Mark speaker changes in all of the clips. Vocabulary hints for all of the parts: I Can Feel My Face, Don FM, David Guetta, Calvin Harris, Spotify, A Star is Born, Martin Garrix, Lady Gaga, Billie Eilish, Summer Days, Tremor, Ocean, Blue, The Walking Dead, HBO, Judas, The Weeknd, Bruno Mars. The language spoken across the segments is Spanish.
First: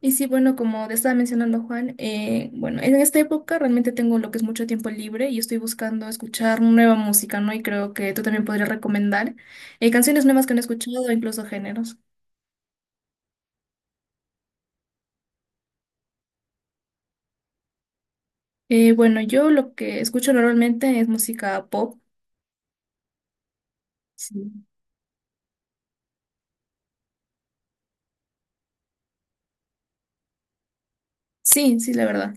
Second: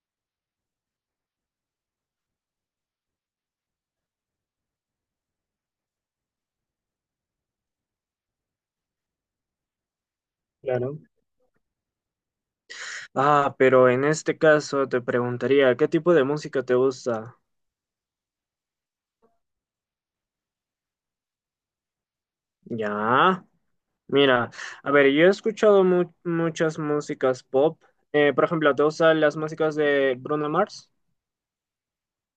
Speaker 1: Y sí, bueno, como te estaba mencionando Juan, bueno, en esta época realmente tengo lo que es mucho tiempo libre y estoy buscando escuchar nueva música, ¿no? Y creo que tú también podrías recomendar canciones nuevas que no he
Speaker 2: Claro.
Speaker 1: escuchado o incluso géneros.
Speaker 2: Ah, pero en este caso te preguntaría, ¿qué tipo de música te gusta?
Speaker 1: Bueno, yo lo que escucho normalmente es música pop.
Speaker 2: Ya,
Speaker 1: Sí,
Speaker 2: mira, a ver, yo he escuchado muchas músicas pop. Por ejemplo, ¿te gustan las músicas de Bruno Mars?
Speaker 1: sí, sí, la verdad.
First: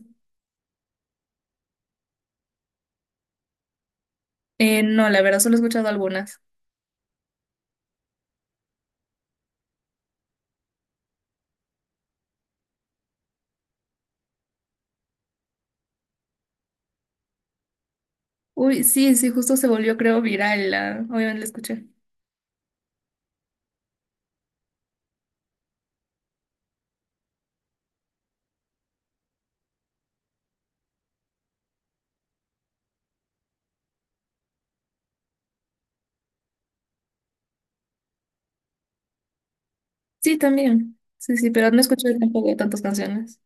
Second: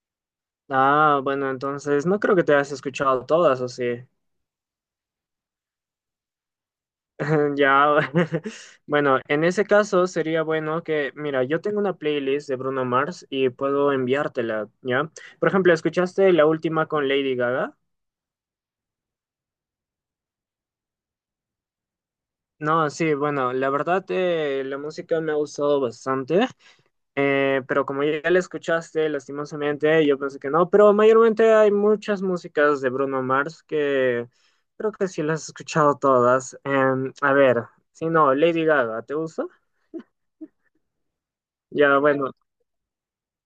Speaker 2: Ah, bueno, entonces no creo que te hayas escuchado todas, ¿o sí?
Speaker 1: No, la verdad, solo he escuchado algunas.
Speaker 2: Ya, bueno, en ese caso sería bueno que, mira, yo tengo una playlist de Bruno Mars y puedo enviártela, ¿ya? Por ejemplo, ¿escuchaste la última con Lady Gaga?
Speaker 1: Uy, sí, sí, justo se volvió, creo, viral. Obviamente la escuché.
Speaker 2: No, sí, bueno, la verdad la música me ha gustado bastante, pero como ya la escuchaste, lastimosamente, yo pensé que no, pero mayormente hay muchas músicas de Bruno Mars que creo que sí las he escuchado todas. A ver, si no, Lady Gaga, ¿te gusta?
Speaker 1: Sí, también. Sí, sí, pero no
Speaker 2: Ya,
Speaker 1: escuché
Speaker 2: bueno,
Speaker 1: tampoco tantas canciones.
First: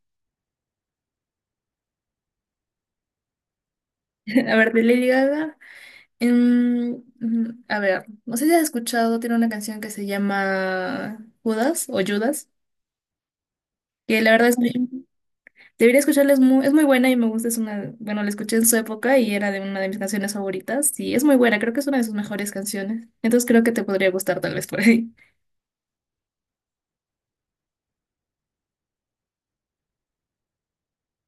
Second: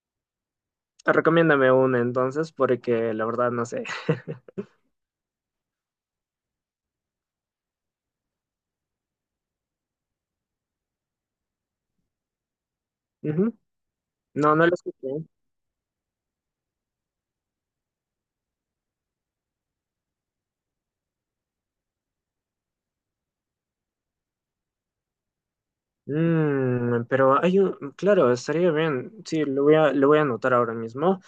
Speaker 2: recomiéndame una entonces, porque la verdad no sé.
Speaker 1: A ver, de Lady Gaga. A ver, no sé si has escuchado, tiene una canción que se llama Judas o Judas,
Speaker 2: Ujú.
Speaker 1: que la verdad
Speaker 2: No,
Speaker 1: es
Speaker 2: no la
Speaker 1: muy,
Speaker 2: escuché.
Speaker 1: debería escucharla, es muy buena y me gusta, es una, bueno, la escuché en su época y era de una de mis canciones favoritas y es muy buena, creo que es una de sus mejores canciones, entonces creo que te podría gustar tal vez por ahí.
Speaker 2: Pero hay un, claro, estaría bien. Sí, lo voy a anotar ahora mismo.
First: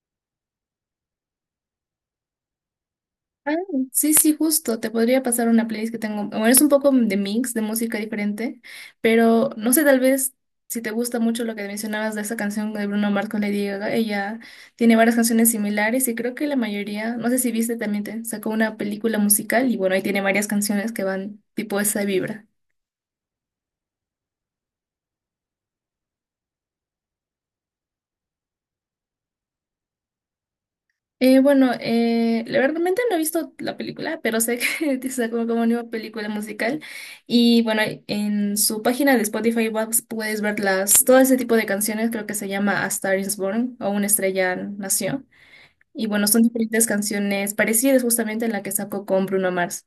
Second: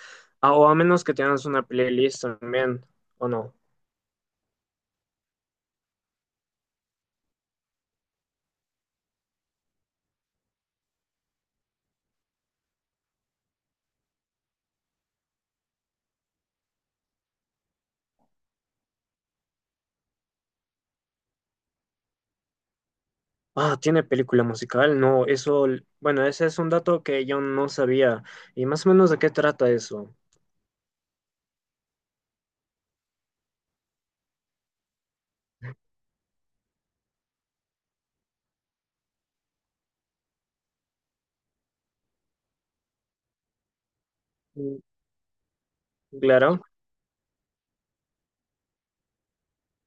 Speaker 2: Ah, o a menos que tengas una playlist también, o
Speaker 1: Ah,
Speaker 2: no.
Speaker 1: sí, sí, justo. Te podría pasar una playlist que tengo. Bueno, es un poco de mix, de música diferente, pero no sé, tal vez si te gusta mucho lo que mencionabas de esa canción de Bruno Mars con Lady Gaga, ella tiene varias canciones similares y creo que la mayoría, no sé si viste, también te sacó una película musical y bueno, ahí tiene varias canciones que van tipo esa vibra.
Speaker 2: Ah, tiene película musical. No, eso, bueno, ese es un dato que yo no sabía. Y más o menos de qué trata eso.
Speaker 1: Bueno, la verdad realmente no he visto la película, pero sé que sacó como nueva película musical. Y bueno, en su página de Spotify puedes ver todo ese tipo de canciones, creo que se llama A Star is Born o Una estrella
Speaker 2: Mm.
Speaker 1: nació. Y bueno, son
Speaker 2: Claro.
Speaker 1: diferentes canciones parecidas justamente a la que sacó con Bruno Mars.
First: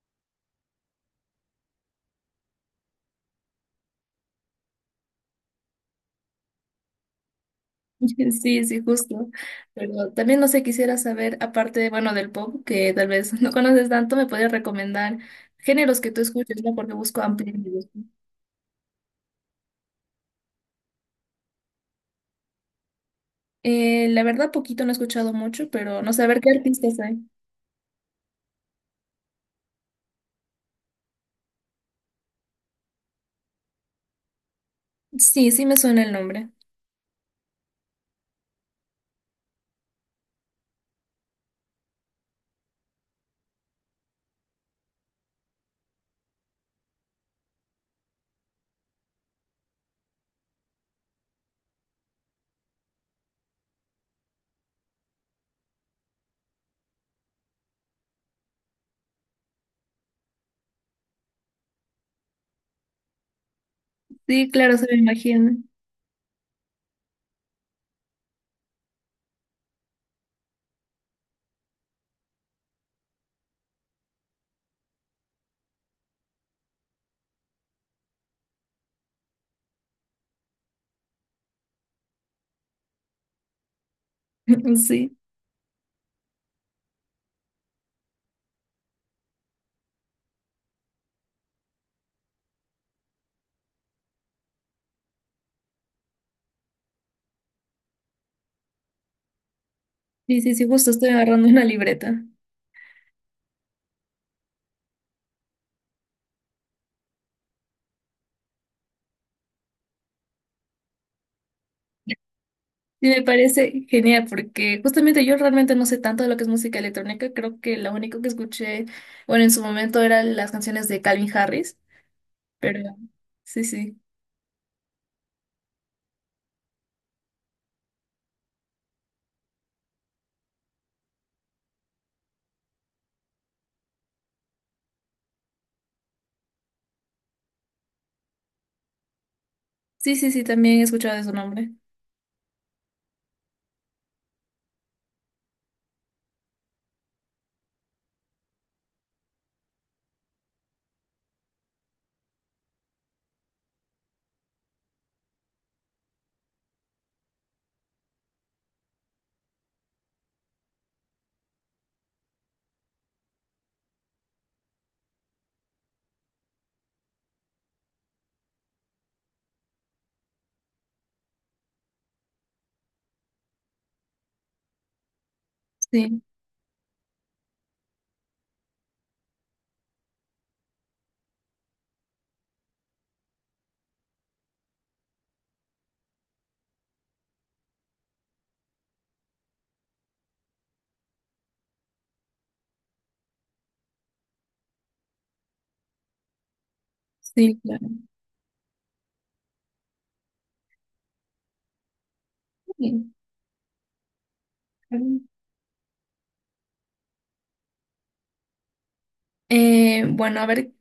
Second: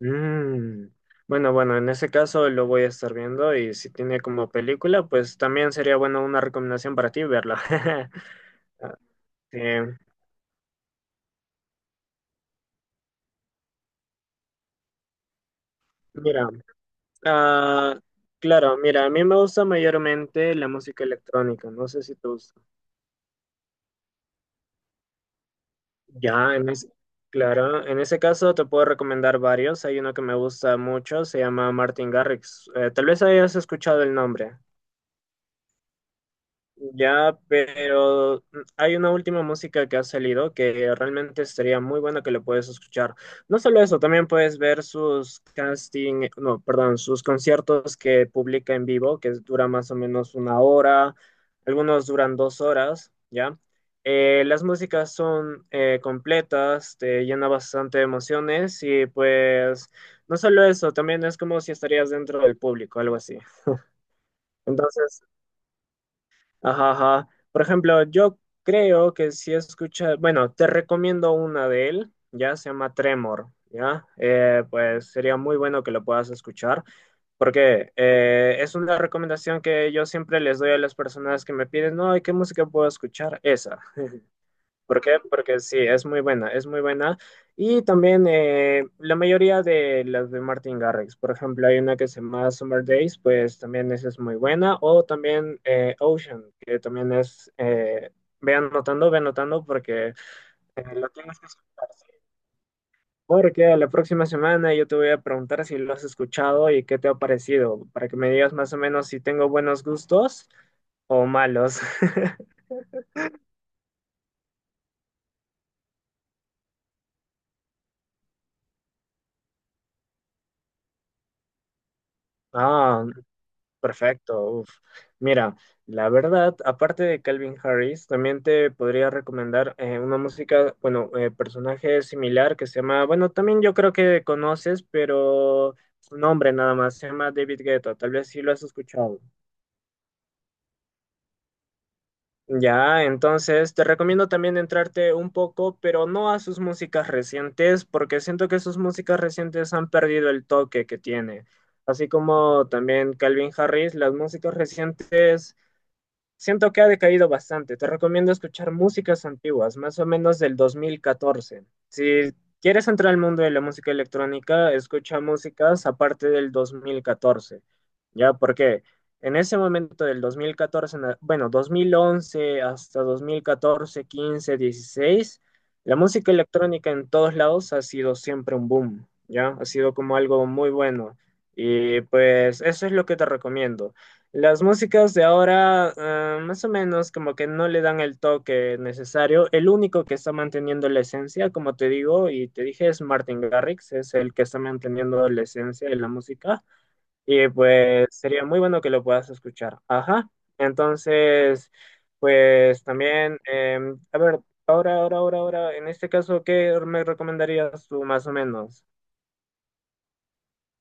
Speaker 2: Mm. Bueno, bueno, en ese caso lo voy a estar viendo y si tiene como película, pues también sería bueno una recomendación para ti verla.
Speaker 1: Sí, sí,
Speaker 2: Ah,
Speaker 1: justo.
Speaker 2: sí.
Speaker 1: Pero también no sé, quisiera saber, aparte, bueno, del pop, que tal vez no conoces tanto, me podrías recomendar géneros que tú
Speaker 2: Mira.
Speaker 1: escuches, ¿no? Porque busco ampliar mi
Speaker 2: Ah,
Speaker 1: gusto.
Speaker 2: claro, mira, a mí me gusta mayormente la música electrónica, no sé si te gusta.
Speaker 1: La verdad, poquito no he escuchado mucho, pero no sé, a ver qué
Speaker 2: Ya, en es
Speaker 1: artistas hay.
Speaker 2: claro, en ese caso te puedo recomendar varios, hay uno que me gusta mucho, se llama Martin Garrix. Tal vez hayas escuchado el nombre.
Speaker 1: Sí, sí me suena el nombre.
Speaker 2: Ya, pero hay una última música que ha salido que realmente estaría muy buena que la puedes escuchar. No solo eso, también puedes ver sus casting, no, perdón, sus conciertos que publica en vivo, que dura más o menos 1 hora, algunos duran 2 horas, ¿ya? Las músicas son completas, te llena bastante de emociones y pues no solo eso, también es como si estarías dentro del público, algo así.
Speaker 1: Sí, claro, se me
Speaker 2: Entonces,
Speaker 1: imagina.
Speaker 2: ajá, ajá. Por ejemplo, yo creo que si escuchas, bueno, te recomiendo una de él, ya se llama Tremor, ya. Pues sería muy bueno que lo puedas escuchar, porque es una recomendación que yo siempre les doy a las personas que me piden, no, ¿y qué música puedo escuchar? Esa. ¿Por
Speaker 1: Sí,
Speaker 2: qué? Porque sí, es muy buena, es muy buena. Y también la mayoría de las de Martin Garrix, por ejemplo, hay una que se llama Summer Days, pues también esa es muy buena. O también Ocean, que también es, ve anotando, porque
Speaker 1: sí, sí, sí, justo
Speaker 2: lo
Speaker 1: estoy
Speaker 2: tienes que
Speaker 1: agarrando una
Speaker 2: escuchar. ¿Sí?
Speaker 1: libreta.
Speaker 2: Porque a la próxima semana yo te voy a preguntar si lo has escuchado y qué te ha parecido, para que me digas más o menos si tengo buenos gustos o malos.
Speaker 1: Sí, me parece genial porque justamente yo realmente no sé tanto de lo que es música electrónica. Creo que lo único que escuché, bueno, en su momento eran las canciones de Calvin Harris, pero
Speaker 2: Ah,
Speaker 1: sí, sí.
Speaker 2: Perfecto. Uf. Mira, la verdad, aparte de Calvin Harris, también te podría recomendar una música, bueno, personaje similar que se llama, bueno, también yo creo que conoces, pero su nombre nada más, se llama David Guetta, tal vez sí lo has escuchado.
Speaker 1: Sí, sí, sí, también he escuchado de su nombre.
Speaker 2: Ya, entonces te recomiendo también entrarte un poco, pero no a sus músicas recientes, porque siento que sus músicas recientes han perdido el toque que tiene. Así como también Calvin Harris, las músicas recientes siento que ha decaído bastante. Te recomiendo escuchar músicas antiguas, más o menos del 2014. Si quieres entrar al mundo de la música electrónica, escucha músicas aparte del 2014. ¿Ya? Porque en ese momento del 2014, bueno, 2011 hasta 2014, 15, 16, la
Speaker 1: Sí,
Speaker 2: música electrónica en todos lados ha sido siempre un boom. ¿Ya? Ha sido como algo muy bueno. Y pues eso es lo que te recomiendo. Las músicas de ahora, ah, más o menos, como que no le dan el toque necesario. El único que está manteniendo la esencia, como te digo y te dije, es Martin Garrix, es el que está manteniendo la esencia de la música. Y
Speaker 1: sí, claro.
Speaker 2: pues sería muy bueno que lo puedas escuchar. Ajá. Entonces, pues también, a ver, ahora, ahora,
Speaker 1: Sí.
Speaker 2: ahora, ahora, en este caso, ¿qué me recomendarías tú más o menos?
Speaker 1: Bueno, a ver,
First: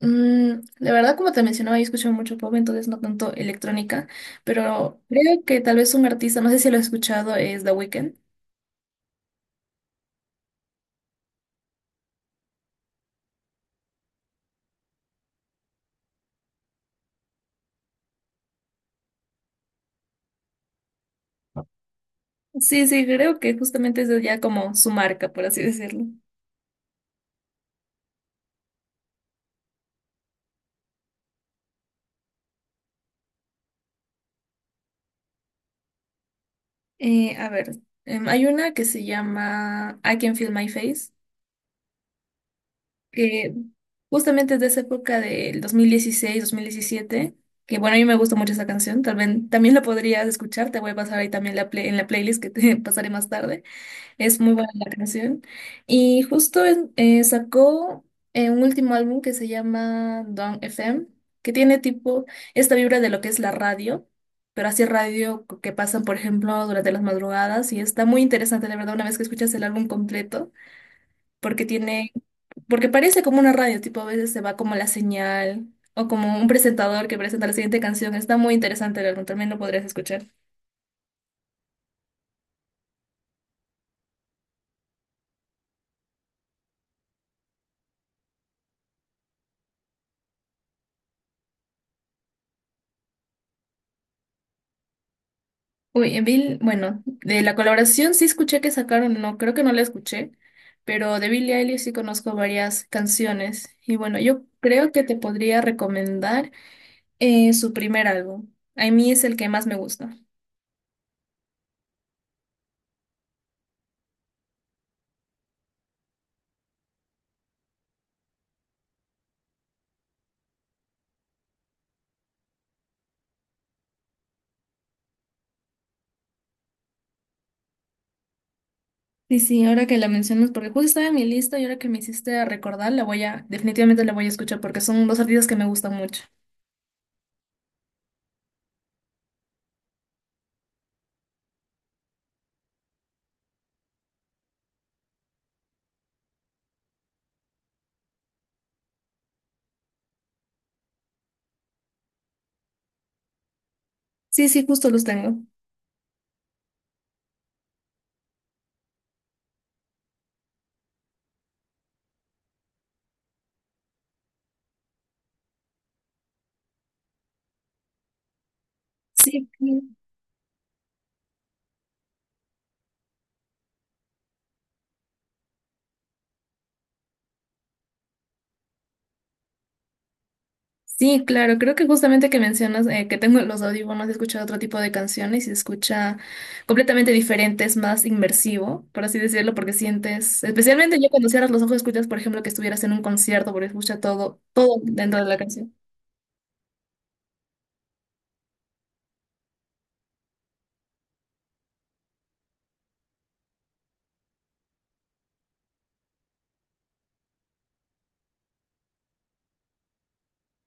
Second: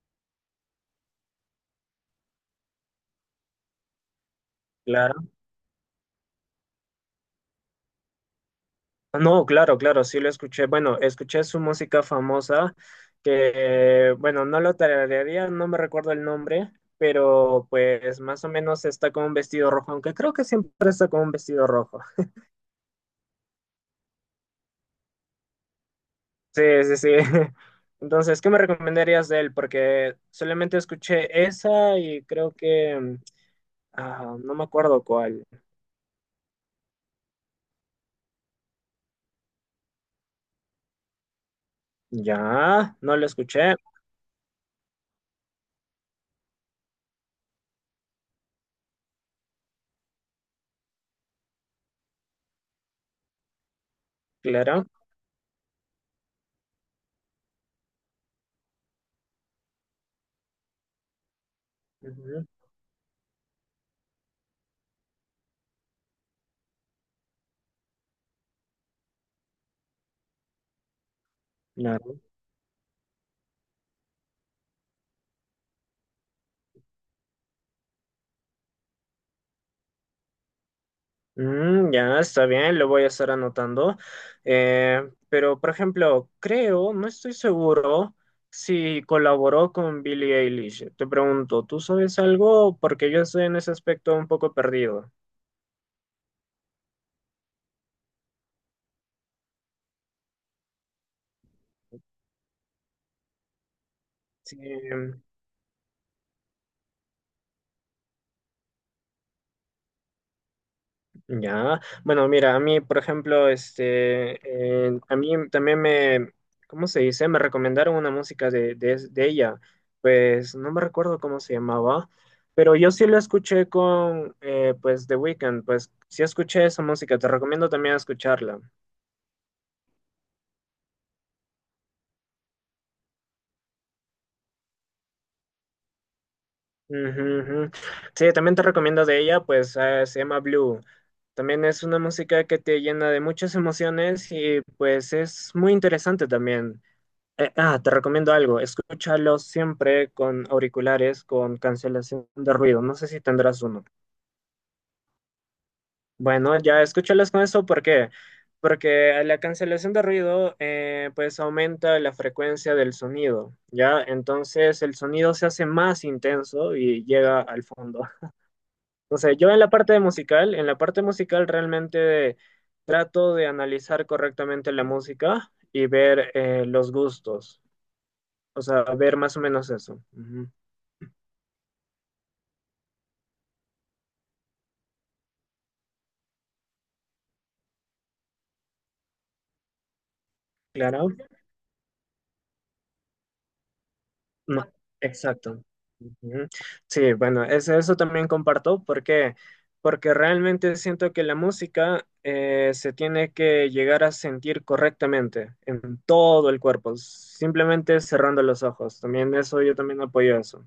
Speaker 1: mm, la verdad, como te mencionaba, yo escucho mucho pop, entonces no tanto electrónica, pero
Speaker 2: Claro.
Speaker 1: creo que tal vez un artista, no sé si lo he escuchado, es The Weeknd.
Speaker 2: No, claro, claro, sí lo escuché. Bueno, escuché su música famosa, que, bueno, no lo tararearía, no me recuerdo el nombre, pero pues más o menos está con un vestido rojo, aunque creo que siempre está con un vestido rojo.
Speaker 1: Sí, sí, creo que justamente es ya como su marca, por así decirlo.
Speaker 2: Sí, sí, sí. Entonces, ¿qué me recomendarías de él? Porque solamente escuché esa y creo que, ah, no me acuerdo cuál.
Speaker 1: A ver, hay una que se llama I Can Feel My Face,
Speaker 2: Ya, no lo
Speaker 1: que
Speaker 2: escuché,
Speaker 1: justamente es de esa época del dos mil dieciséis, 2017, que bueno, a mí me gusta mucho esa canción, tal vez también la podrías escuchar, te voy a pasar ahí también en la playlist que te pasaré más tarde. Es muy buena
Speaker 2: claro.
Speaker 1: la canción. Y justo sacó un último álbum que se llama Don FM, que tiene tipo
Speaker 2: Ujú,
Speaker 1: esta vibra de lo que es la radio, pero así radio que pasan, por ejemplo, durante las madrugadas. Y está muy interesante, de verdad, una vez que escuchas el álbum completo, porque tiene,
Speaker 2: claro.
Speaker 1: porque parece como una radio, tipo a veces se va como la señal o como un presentador que presenta la siguiente canción. Está muy interesante el álbum, también lo podrías escuchar.
Speaker 2: Ya, está bien, lo voy a estar anotando. Eh, pero, por ejemplo, creo, no estoy seguro si colaboró con Billie Eilish. Te pregunto, ¿tú sabes algo? Porque yo estoy en ese aspecto un poco perdido.
Speaker 1: Uy, bueno, de la colaboración sí escuché que sacaron, no, creo que no la escuché, pero de Billie Eilish sí conozco varias canciones. Y bueno, yo
Speaker 2: Sí,
Speaker 1: creo que te podría recomendar su primer álbum. A mí es el que más me gusta.
Speaker 2: ya, bueno, mira, a mí, por ejemplo, este, a mí también me, ¿cómo se dice? Me recomendaron una música de, ella, pues no me recuerdo cómo se llamaba, pero yo sí la escuché con, pues, The Weeknd, pues sí escuché esa música, te recomiendo también escucharla.
Speaker 1: Sí, sí, ahora que la mencionas, porque justo estaba en mi lista y ahora que me hiciste recordar, la voy a, definitivamente la voy a escuchar porque son dos artistas que me gustan mucho.
Speaker 2: Ujú, ujú. Sí, también te recomiendo de ella, pues se llama Blue. También es una música que te llena de muchas emociones y pues es muy interesante también. Te recomiendo algo. Escúchalo siempre con auriculares, con cancelación de ruido. No sé si tendrás uno.
Speaker 1: Sí, sí, justo los tengo.
Speaker 2: Bueno, ya escúchalos con eso. ¿Por qué? Porque la cancelación de ruido, pues aumenta la frecuencia del sonido, ¿ya? Entonces el sonido se hace más intenso y llega al fondo. Entonces,
Speaker 1: Sí.
Speaker 2: yo en la parte de musical, en la parte musical realmente trato de analizar correctamente la música y ver los gustos. O sea, ver más o menos eso. Ujú.
Speaker 1: Sí, claro, creo que justamente que mencionas que tengo los audífonos, he escuchado otro tipo de canciones y se escucha completamente diferente, es más inmersivo, por así decirlo, porque sientes, especialmente yo
Speaker 2: Claro,
Speaker 1: cuando cierras los ojos escuchas, por ejemplo, que estuvieras en un concierto, porque escucha todo,
Speaker 2: no,
Speaker 1: todo dentro de la
Speaker 2: exacto.
Speaker 1: canción.
Speaker 2: Ujú. Sí, bueno, eso también comparto. Porque realmente siento que la música se tiene que llegar a sentir correctamente en todo el cuerpo, simplemente cerrando los ojos. También eso, yo también apoyo eso.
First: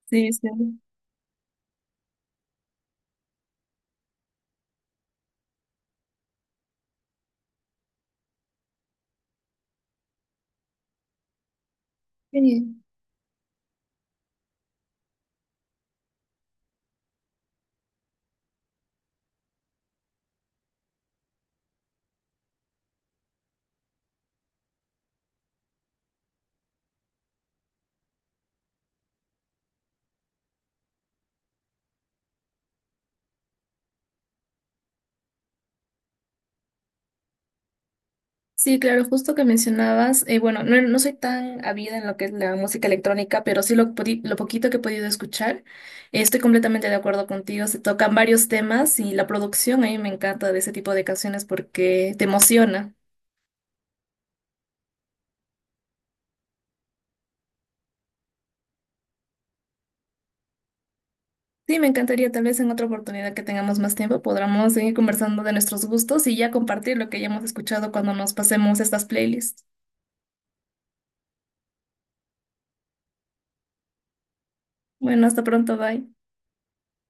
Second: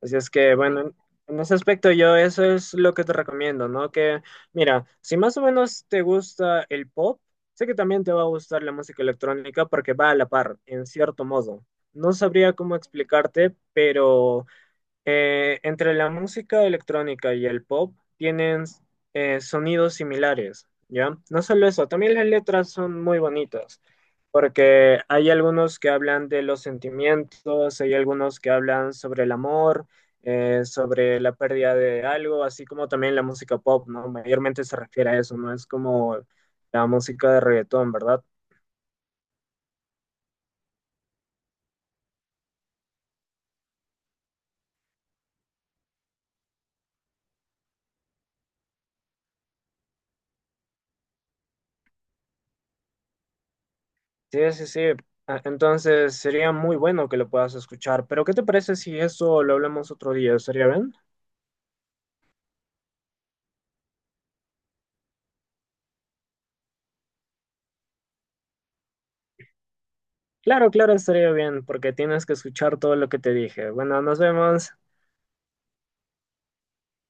Speaker 2: Así
Speaker 1: Sí,
Speaker 2: es
Speaker 1: sí.
Speaker 2: que, bueno, en ese aspecto yo eso es lo que te recomiendo, ¿no? Que, mira, si más o menos te gusta el pop, sé que también te va a gustar la música electrónica porque va a la par, en cierto modo. No sabría cómo
Speaker 1: Sí.
Speaker 2: explicarte, pero entre la música electrónica y el pop tienen sonidos similares, ¿ya? No solo eso, también las letras son muy bonitas, porque hay algunos que hablan de los sentimientos, hay algunos que hablan sobre el amor, sobre la pérdida de algo, así como también la música pop, ¿no? Mayormente se refiere a eso, no es como la música de reggaetón, ¿verdad?
Speaker 1: Sí, claro, justo que mencionabas, bueno, no, no soy tan avida en lo que es la música electrónica, pero sí lo poquito que he podido escuchar, estoy completamente de acuerdo contigo, se tocan varios temas y la producción a mí me encanta de ese tipo de canciones porque te emociona.
Speaker 2: Sí, sí, sí. Ah, entonces sería muy bueno que lo puedas escuchar, pero ¿qué te parece si eso lo hablamos otro día? ¿Estaría bien?
Speaker 1: Sí, me encantaría tal vez en otra oportunidad que tengamos más tiempo podamos seguir conversando de nuestros gustos y ya compartir lo que hayamos escuchado cuando nos pasemos estas playlists.
Speaker 2: Claro, claro, estaría bien, porque tienes que escuchar todo lo que te dije. Bueno, nos vemos.
Speaker 1: Bueno, hasta pronto, bye.